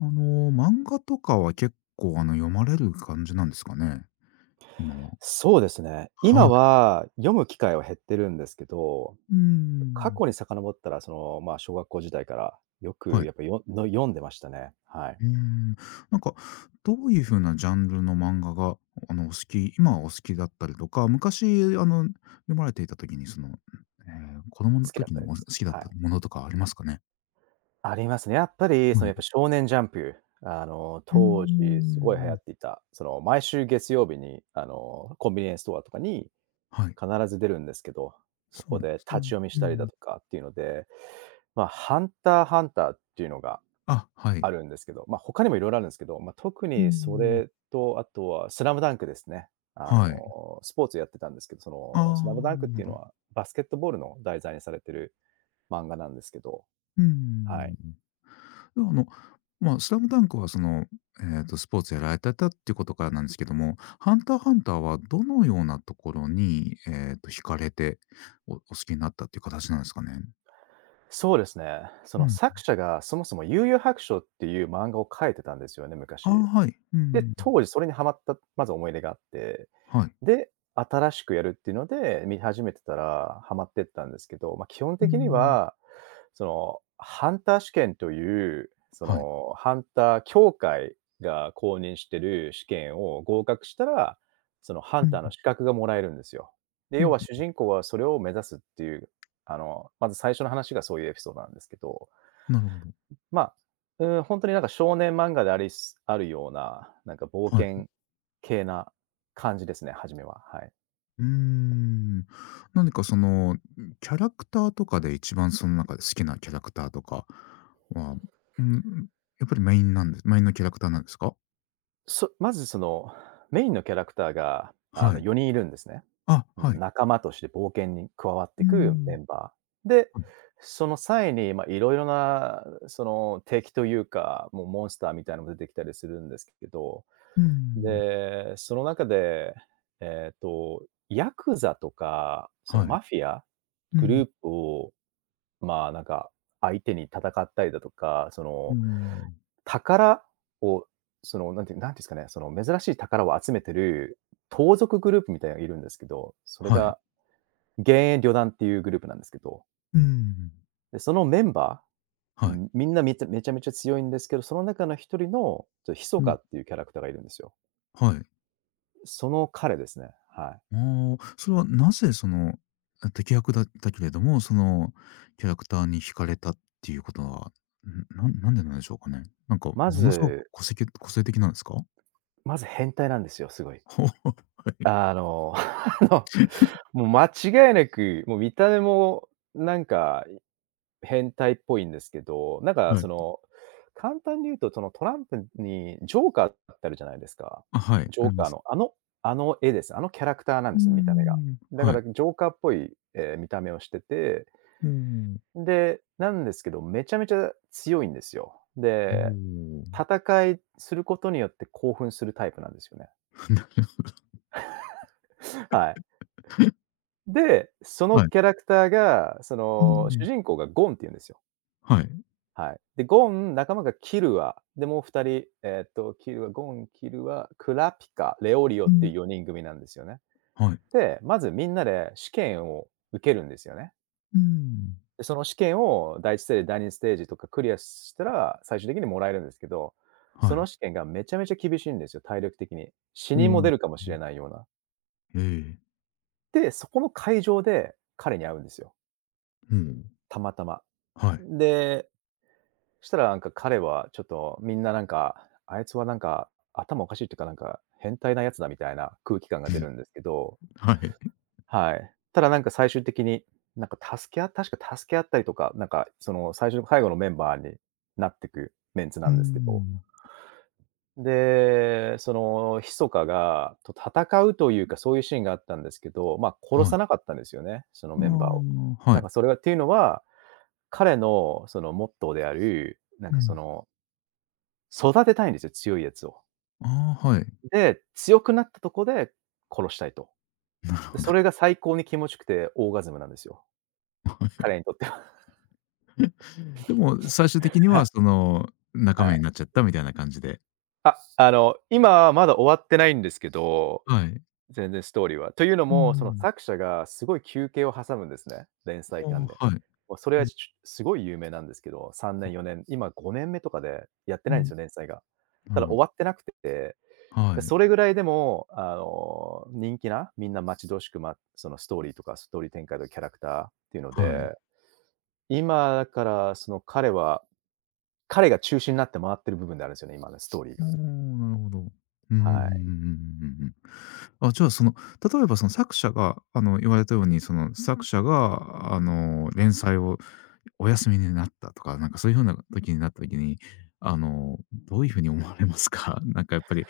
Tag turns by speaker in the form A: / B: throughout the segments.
A: 漫画とかは結構読まれる感じなんですかね？今は。
B: そうですね。
A: は
B: 今
A: い。
B: は読む機会は減ってるんですけど、
A: うー
B: 過
A: ん。
B: 去に遡ったら、まあ、小学校時代からよ
A: は
B: く
A: い。
B: やっぱ読んでましたね。はい。
A: うーん。なんか、どういう風なジャンルの漫画が、お好き今はお好きだったりとか、昔読まれていた時に子供の
B: 好きだっ
A: 時
B: た
A: にお
B: で
A: 好
B: す。
A: きだっ
B: は
A: た
B: い。
A: ものとかありますかね？
B: ありますね。やっぱり、
A: は
B: や
A: い。
B: っぱ少年ジャンプ、
A: うー
B: 当時すごい流行
A: ん。
B: っていた、毎週月曜日に、コンビニエンスストアとかに
A: はい。
B: 必ず出るんですけど、そ
A: そう
B: こ
A: で
B: で
A: すね。
B: 立ち読みし
A: う
B: たりだ
A: ん。
B: とかっていうので、まあ、ハンターハンターっていうのが
A: あ、はい。
B: あるんですけど、まあ、他にもいろいろあるんですけど、まあ、特
A: うー
B: にそ
A: ん。
B: れと、あとはスラムダンクですね。
A: はい。
B: スポーツやってたんですけど、そ
A: あ
B: のスラム
A: あ、
B: ダンクっ
A: な
B: て
A: る
B: いう
A: ほ
B: の
A: ど。
B: は、バスケットボールの題材にされてる漫画なんですけど、
A: うー
B: はい。
A: ん。あの、まあ、スラムダンクはスポーツやられてたっていうことからなんですけども、ハンターハンターはどのようなところに、惹かれて、お好きになったっていう形なんですかね？
B: そうですね。そ
A: う
B: の
A: ん。
B: 作者がそもそも幽遊白書っていう漫画を描いてたんですよね、
A: ああ、
B: 昔。
A: はい。う
B: で、
A: ん。
B: 当時それにハマったまず思い出があって、
A: はい。
B: で、新しくやるっていうので、見始めてたらハマってったんですけど、まあ、基本
A: う
B: 的に
A: ん。
B: は、ハンター試験という、
A: はい。
B: ハンター協会が公認してる試験を合格したら、そのハ
A: う
B: ンタ
A: ん、
B: ーの資格がもらえるんですよ。で、要は
A: お
B: 主人公はそれを目指すっていう、まず最初の話がそういうエピソードなんですけど、
A: なるほど。
B: まあ、うん、ほんとになんか少年漫画でありすあるような、なんか冒
A: はい。
B: 険系な感じですね、初めは、はい。
A: うーん。何かキャラクターとかで一番その中で好きなキャラクターとかは、うん、やっぱりメインなんですメインのキャラクターなんですか？
B: まずメインのキャラクターが、
A: はい。
B: 4人いるんですね。
A: あ、
B: うん、
A: はい。
B: 仲間として冒険に加わって
A: う
B: いくメ
A: ん。
B: ンバー。で、その際に、まあ、いろいろな、敵というか、もうモンスターみたいなのも出てきたりするんですけど、で、その中で、ヤクザとか、その
A: はい。
B: マフィア
A: う
B: グ
A: ん。は
B: ル
A: い。
B: ープを、まあ、なんか、相手に戦ったりだとか、そ
A: うん。
B: の
A: うん、
B: 宝を、なんていうんですかね、その珍しい宝を集めてる盗賊グループみたいなのがいるんですけど、それ
A: はい。
B: が、幻影旅団っていうグループなんですけど、
A: うん。
B: で、そのメンバー、
A: はい。
B: みんなめちゃめちゃめちゃ強いんですけど、その中の一人の、ちょ、
A: うん、
B: かっていうキャラクターがいるんですよ。
A: はい。
B: その彼ですね、はい。
A: ああ、それはなぜ敵役だったけれども、そのキャラクターに惹かれたっていうことは、なんでしょうかね？なんか、も
B: ま
A: のすごく
B: ず
A: 個性的なんですか？
B: まず変態なんですよ、すごい。
A: ほうほ
B: あの、あの、もう間違いなく、もう見た目もなんか変態っぽいんですけど、なん
A: う
B: か
A: はい。
B: その、簡単に言うと、そのトランプにジョーカーってあるじゃないですか。
A: あ、はい、
B: ジ
A: あ
B: ョ
A: り
B: ー
A: ま
B: カー
A: す。
B: のあの絵です。あのキャラクターなん
A: う
B: で
A: ー
B: すよ、見た目が。
A: ん、
B: だか
A: はい。
B: らジョーカーっぽい見た目をしてて、
A: うーん、
B: で、なんですけど、めちゃめちゃ強いんですよ。
A: お
B: で、
A: お。
B: 戦いすることによって興奮するタイプなんですよね。
A: なる
B: はい。で、その
A: はい。
B: キャラクターが、そ
A: うー
B: の主
A: ん。
B: 人公がゴンって言うんですよ。
A: はい。
B: はい。で、ゴン、仲間がキルア、で、もう2人、キルア、クラピカ、レオリオ
A: う
B: っていう
A: ん。
B: 4人組なんですよね。
A: はい。
B: で、まずみんなで試験を受けるんですよね。
A: うーん。
B: で、その試験を第一ステージ、第二ステージとかクリアしたら、最終的にもらえるんですけど、
A: は
B: そ
A: い。
B: の試験がめちゃめちゃ厳しいんですよ、体力的に。死
A: お
B: 人も出る
A: お。
B: かもしれないような。
A: ええ、
B: で、そこの会場で彼に会うんですよ、
A: うん、
B: たまたま。
A: はい。
B: で、したらなんか彼はちょっとみんななんか、あいつはなんか頭おかしいっていうか、なんか変態なやつだみたいな空気感が
A: う
B: 出
A: ん、
B: るんですけど、
A: はい。
B: はい。ただなんか最終的に、なんか助け合確か助け合ったりとか、なんかその最後のメンバーになってくメンツ
A: う
B: な
A: ー
B: んですけど。
A: ん、
B: で、そのヒソカと戦うというか、そういうシーンがあったんですけど、ま、殺
A: は
B: さ
A: い。
B: なかったんですよね、その
A: あ
B: メンバーを。
A: あ、は
B: なん
A: い。
B: かそれはっていうのは、彼のそのモットーである、なん
A: う
B: かそ
A: ん。
B: の育てたいんですよ、強いやつを。
A: ああ、はい。
B: で、強くなったとこで殺したいと。
A: なる
B: で、
A: ほど。
B: それが最高に気持ちよくてオーガズムなんですよ。
A: は
B: 彼に
A: い。
B: とっては。
A: でも最終的には
B: は
A: 仲
B: い。は
A: 間に
B: い。
A: なっちゃったみたいな感じで。
B: あの、今はまだ終わってないんですけど、
A: はい。
B: 全然ストーリーは。というの
A: う
B: も、その
A: ん。
B: 作者がすごい休憩を挟むんですね、連
A: あ
B: 載間で。
A: あ、はい。
B: もうそれ
A: う
B: は
A: ん、
B: すごい有名なんですけど、3年4年、今5年目とかでやって
A: う
B: ないんです
A: ん。
B: よ、連載が。
A: な
B: た
A: る
B: だ
A: ほ
B: 終
A: ど。
B: わってなくて、
A: は
B: で、
A: い、
B: それぐらいでも、あの、人気な、みんな待ち遠しくそのストーリーとか、ストーリー展開とキャラクターっていうの
A: はい。
B: で、今だからその彼が中心になって回ってる部分であるんですよね、今のストーリー
A: お
B: が。
A: お、なるほど。うんうんうんうんうんう
B: はい。
A: んうん。あ、じゃあ、例えばその作者が、言われたように、その作者が、連載をお休みになったとか、なんかそういう風な時になった時に、あの、どういう風に思われますか？なんかやっぱり、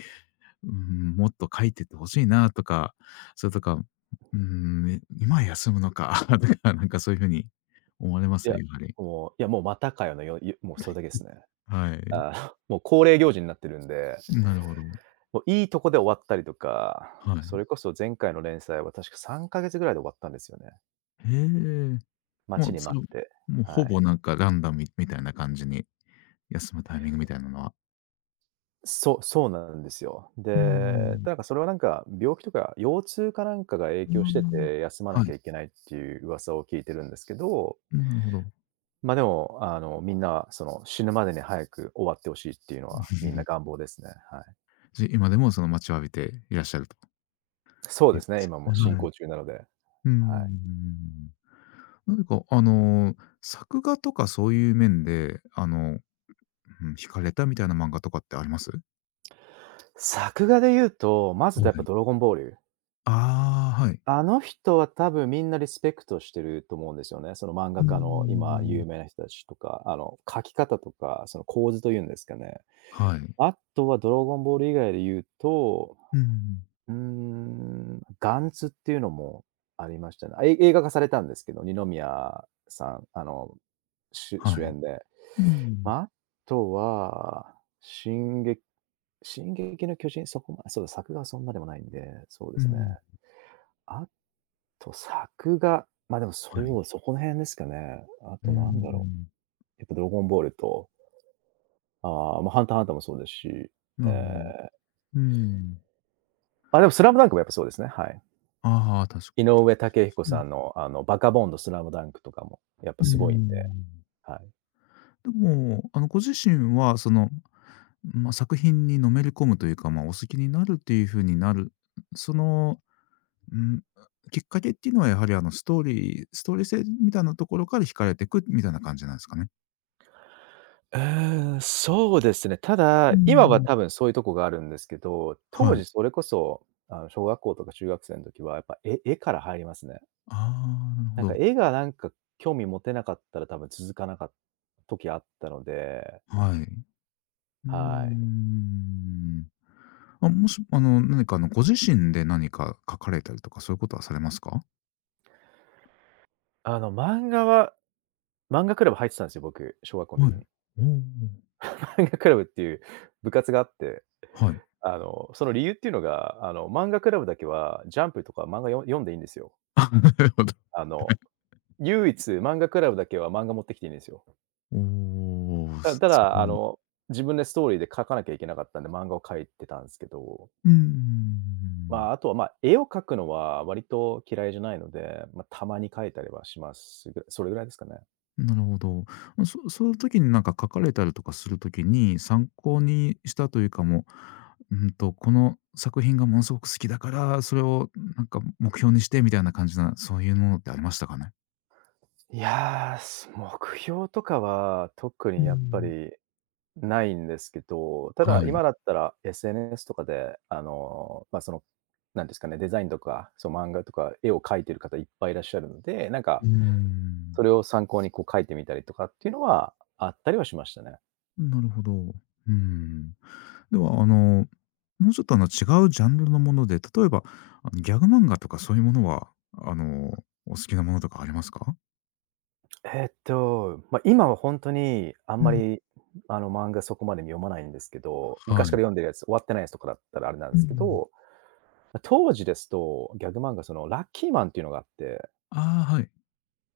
A: うーもっと書いてって欲しいなとか、それとか、ね今休むのか とか、なんかそういう風に思われま
B: い
A: す？
B: や、
A: やはり。
B: もう、いや、もうまたかよのよゆもうそれだけですね。
A: はい。
B: ああ、もう恒例行事になってるんで、
A: なるほど。
B: もういいとこで終わったりとか、
A: は
B: そ
A: い。
B: れこそ前回の連載は確か3ヶ月ぐらいで終わったんですよね。
A: へえ。
B: 待
A: も
B: ち
A: う、
B: に
A: そ
B: 待
A: の、
B: って、
A: もう
B: は
A: ほ
B: い。
A: ぼなんかランダムみたいな感じに、休むタイミングみたいなのは。
B: そう、そうなんですよ。
A: うー
B: で、
A: ん。
B: なんかそれはなんか、病気とか腰痛かなんかが影響してて、
A: あ
B: 休ま
A: あ、
B: な
A: は
B: き
A: い。
B: ゃいけないっていう噂を聞いてるんですけど、
A: うん、なるほど。
B: ま、でも、あの、みんなその、死ぬまでに早く終わってほしいっていうのは、みんな願 望ですね。はい。
A: 今でもその待ちわびていらっしゃるという感じで
B: そうですね、
A: す
B: 今も
A: ね。
B: 進
A: はい。
B: 行中なので。
A: うー
B: はい。
A: ん。何か作画とかそういう面で、惹かれたみたいな漫画とかってあります？
B: 作画で言うと、まず
A: は
B: やっぱ
A: い。
B: ドラゴンボール。
A: ああ、はい。
B: あの人は多分みんなリスペクトしてると思うんですよね。その漫
A: う
B: 画
A: ー
B: 家の今
A: ん。
B: 有名な人たちとか、あの、描き方とか、その構図というんですかね。
A: はい。
B: あとはドラゴンボール以外で言うと、
A: うん。
B: ガンツっていうのもありましたね。あ、映画化されたんですけど、二宮さん、あの、
A: は
B: 主
A: い。
B: 演で。
A: う
B: ま
A: ん。
B: あ、あとは、進撃進撃の巨人、そこまそうだ、作画はそんなでもないんで、そうで
A: う
B: すね。
A: ん。
B: あと作画、まあ、でも
A: はい。
B: そう、そこら辺ですかね。あ
A: うー
B: となんだろ
A: ん。
B: う、やっぱドラゴンボールと、ああ、ま、ハンターハンターもそうですし、
A: な
B: え
A: るほど。
B: え、
A: うん。
B: まあ、でもスラムダンクもやっぱそうですね、はい。
A: ああ、確か
B: 井上雄彦
A: に。
B: さんの、あの、バカボンドスラムダンクとかも、やっぱ
A: う
B: すごいんで、
A: ん。
B: はい。
A: でも、ご自身は、まあ、作品にのめり込むというか、まあ、お好きになるっていう風になる、その、うん、きっかけっていうのは、やはり、ストーリー性みたいなところから惹かれてくみたいな感じなんですかね？
B: うーん、そうですね。た
A: う
B: だ、今は
A: ん。
B: 多分そういうとこがあるんですけど、当
A: はい。
B: 時それこそ、あの、小学校とか中学生の時はやっぱ絵から入りますね。
A: ああ、なるほ
B: なんか
A: ど。
B: 絵がなんか興味持てなかったら多分続かなかった時あったので、
A: はい。うー
B: はい。
A: ん。あ、もし、何か、ご自身で何か書かれたりとか、そういうことはされますか？
B: あの、漫画は漫画クラブ入ってたんですよ、僕、小学校の
A: は
B: 時
A: い。
B: に。
A: おお、
B: 漫画クラブっていう部活があって、
A: はい。
B: あの、その理由っていうのが、あの、漫画クラブだけはジャンプとか漫画読んでいいんですよ。
A: あ、なるほど。
B: あの、唯一漫画クラブだけは漫画持ってきていいんですよ。
A: おお、
B: た
A: そ
B: た
A: そ
B: だ、自分でストーリーで書かなきゃいけなかったんで、漫画を描いてたんすけど、
A: ういううん
B: まあ、あとは、ま、絵を描くのは割と嫌いじゃないので、ま、たまに描いたりはします。それぐらいですかね。
A: うん。なるほど。ま、そういう時になんか書かれたりとかする時に、参考にしたというか、もう、うんと、この作品がものすごく好きだから、それをなんか目標にしてみたいな感じな、そういうものってありましたかね？
B: いやー、目標とかは特
A: う
B: に
A: ー
B: やっぱ
A: ん。
B: りないんですけど、た
A: は
B: だ、
A: い。
B: 今だったら SNS とかで、ま、その、なんですかね、デザインとか、そう漫画とか絵を描いてる方いっぱいいらっしゃるので、なん
A: う
B: か、
A: ーん。
B: それを参考にこう描いてみたりとかっていうのはあったりはしましたね。
A: なるほど。うーん。では、もうちょっと違うジャンルのもので、例えば、ギャグ漫画とかそういうものは、あの、お好きなものとかありますか？
B: まあ、今は本当にあん
A: う
B: ま
A: ん。
B: り、漫画そこまで読まないんですけど、
A: は
B: 昔から
A: い。
B: 読んでるやつ、終わってないやつとかだったらあれなん
A: う
B: ですけ
A: ん。
B: ど、ま、当時ですと、ギャグ漫画、そのラッキーマンっていうのがあって、
A: ああ、はい。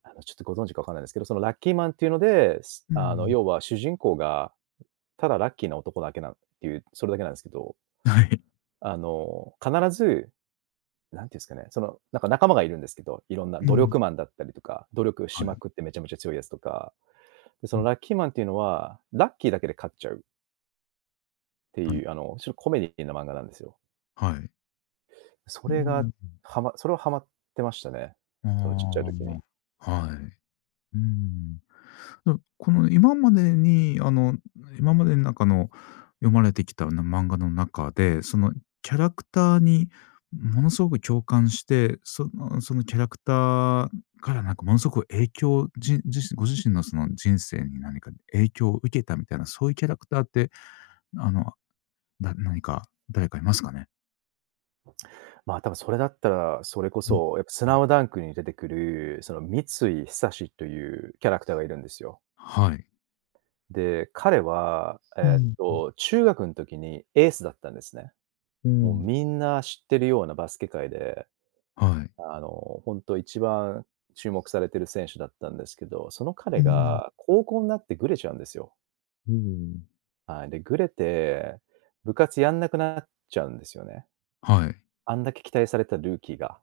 B: ちょっとご存知かわかんないんですけど、そのラッキーマンっていうので、す
A: う
B: あの、
A: ん。
B: 要は主人公がただラッキーな男だけなっていう、それだけなんですけど、
A: はい。
B: 必ず、何て言うんですかね、その、なんか仲間がいるんですけど、いろんな
A: う
B: 努
A: ん。
B: 力マンだったりとか、努力し
A: はい。
B: まくってめちゃめちゃ強いやつとか、で、そ
A: う
B: の
A: ん。
B: ラッキーマンっていうのは、ラッキーだけで勝っちゃうって
A: なる
B: いう、ちょっとコメディーな漫画なんですよ。
A: はい。
B: そ
A: う
B: れが、
A: ん。
B: それはハマってましたね、そのちっちゃい
A: あ
B: 時に。
A: あ、はい。うん。だこの今までに、今までの中の読まれてきたな漫画の中で、そのキャラクターにものすごく共感して、そのキャラクターからなんかものすごく影響、じんじご自身のその人生に何か影響を受けたみたいな、そういうキャラクターって、あの、何か誰かいますかね？
B: まあ、多分それだったら、それこ
A: うん。
B: そ、やっぱスラムダンクに出てくる、その三井久志というキャラクターがいるんですよ。
A: はい。
B: で、彼は、
A: うん。
B: 中学の時にエースだったんですね。
A: う
B: もう
A: ん。
B: みんな知ってるようなバスケ界で、
A: はい。
B: あの、本当一番注目されてる選手だったんですけど、その彼
A: うん。
B: が高校になってぐれちゃうんですよ。
A: うん。
B: はい。で、ぐれて、部活やんなくなっちゃうんですよね。
A: はい。
B: あんだけ期待されたルーキーが。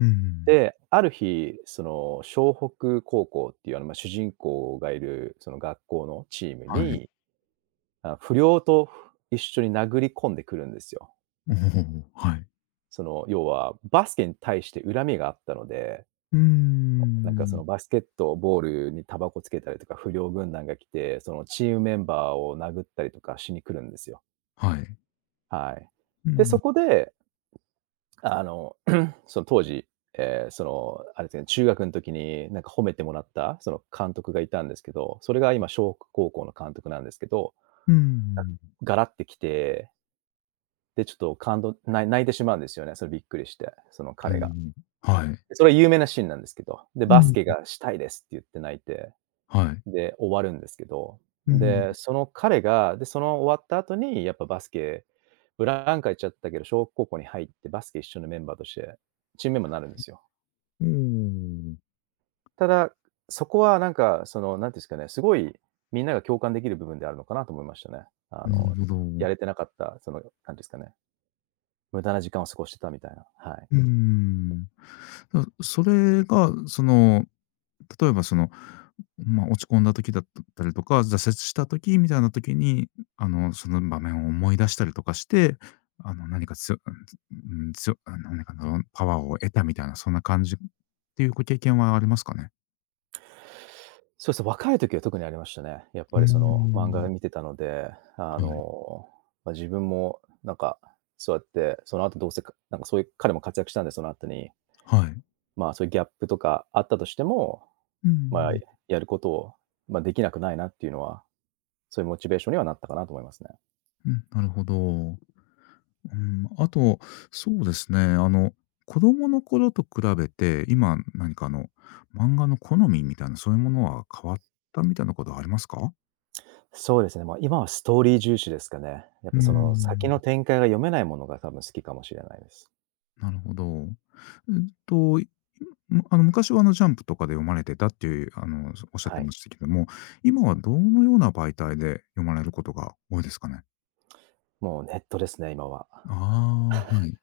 A: うんうんうん。
B: で、ある日、その、湘北高校っていう、ま、主人公がいる、その、学校のチーム
A: はい。
B: に、あ、不良と一緒に殴り込んでくるんですよ。
A: おお、はい。
B: その、要はバスケに対して恨みがあったので、
A: うー
B: なんか、そ
A: ん。
B: の、バスケットボールにタバコつけたりとか、不良軍団が来て、その、チームメンバーを殴ったりとかしに来るんですよ。
A: はい。
B: はい。
A: う
B: で、そ
A: ん、
B: こで、あの、その当時、その、あれですね、中学の時になんか褒めてもらった、その監督がいたんですけど、それが今小高校の監督なんですけど、
A: う
B: が
A: ん。
B: ガラって来て、で、ちょっと感動ない泣いてしまうんですよね、それびっくりして、その
A: う
B: 彼が。
A: ん、はい。
B: それは有名なシーンなんですけど、で、
A: う
B: バス
A: ん。
B: ケがしたいですって言って泣いて、
A: はい。
B: で、終わるんですけど、
A: うん。
B: で、その彼が、で、その終わった後に、やっぱバスケ、ブランカ行っちゃったけど、小学高校に入ってバスケ一緒のメンバーとして、チームメンバーになるんですよ。
A: お
B: ただ、そこはなんか、その、なんていうんですかね、すごいみんなが共感できる部分であるのかなと思いましたね。あ
A: な
B: の、
A: るほど。
B: やれてなかった、その、なんていうんですかね、無駄な時間を過ごしてたみたいな。はい。
A: うーん。それが、例えばま、落ち込んだ時だったりとか、挫折した時みたいな時に、その場面を思い出したりとかして、何かつようん、つよあの、なんかの、パワーを得たみたいな、そんな感じっていうご経験はありますかね？
B: そうですね、若い時は特にありましたね。やっ
A: う
B: ぱ
A: ー
B: りその漫画
A: ん。
B: 見てたので、あ
A: はい。
B: の、まあ、自分もなんか、そうやって、その後どうせ、かなんかそういう彼も活躍したんで、その後に、
A: はい。
B: まあ、そういうギャップとかあったとしても、
A: う
B: まあ、
A: ん、
B: やることを、まあ、できなくないなっていうのは、そういうモチベーションにはなったかなと思いますね。
A: うん、なるほど。うん、あと、そうですね、子供の頃と比べて、今何か漫画の好みみたいな、そういうものは変わったみたいなことはありますか？
B: そうですね、まあ、今はストーリー重視ですかね。やっ
A: う
B: ぱ
A: ー
B: その先
A: ん、
B: の展開が読めないものが多分好きかもしれないです。
A: なるほど。えっと、いむあの、昔はジャンプとかで読まれてたっていう、おっしゃっ
B: は
A: て
B: い。
A: ましたけども、今はどのような媒体で読まれることが多いですかね？
B: もうネットですね、今は。
A: ああ、はい。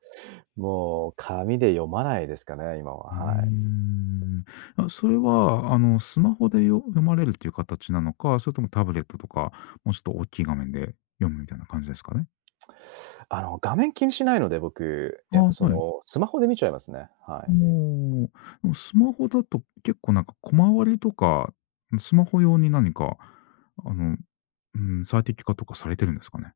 B: もう紙で読まないですかね、今
A: うー
B: は、はい。
A: ん。あ、それは、スマホで読まれるっていう形なのか、それともタブレットとか、もうちょっと大きい画面で読むみたいな感じですかね？
B: 画面気にしないので、僕、
A: あ、
B: やっぱそ
A: はい。
B: の、スマホで見ちゃいますね。はい。
A: もう、でもスマホだと結構なんか小回りとか、スマホ用に何か、あの、うん、最適化とかされてるんですかね？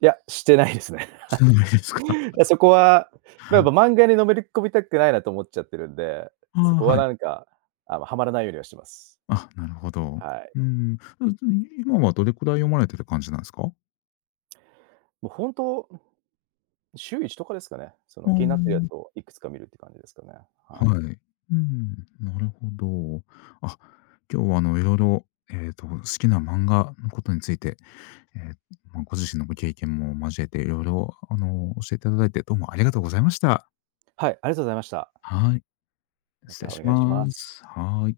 B: いや、してないですね。
A: してないです か？
B: そこは、やっぱ漫画にのめり込みたくないなと思っちゃってるんで、
A: あ
B: そ
A: あ、
B: こは
A: はい。
B: なんか、はまらないようにはしてます。
A: あ、なるほど。
B: はい。
A: うん。今はどれくらい読まれてる感じなんですか？
B: もう本当、週一とかですかね。そ
A: あ
B: の、気になってるや
A: ん
B: つをいくつか見るって感じですかね。
A: は
B: はい。
A: い。うん、なるほど。あ、今日はいろいろ、好きな漫画のことについて、えーまあ、ご自身のご経験も交えていろいろ、教えていただいて、どうもありがとうございました。
B: はい、ありがとうございました。
A: はい、
B: ま
A: 失礼
B: たお
A: し
B: 願いし
A: ま
B: ます。
A: す。はい。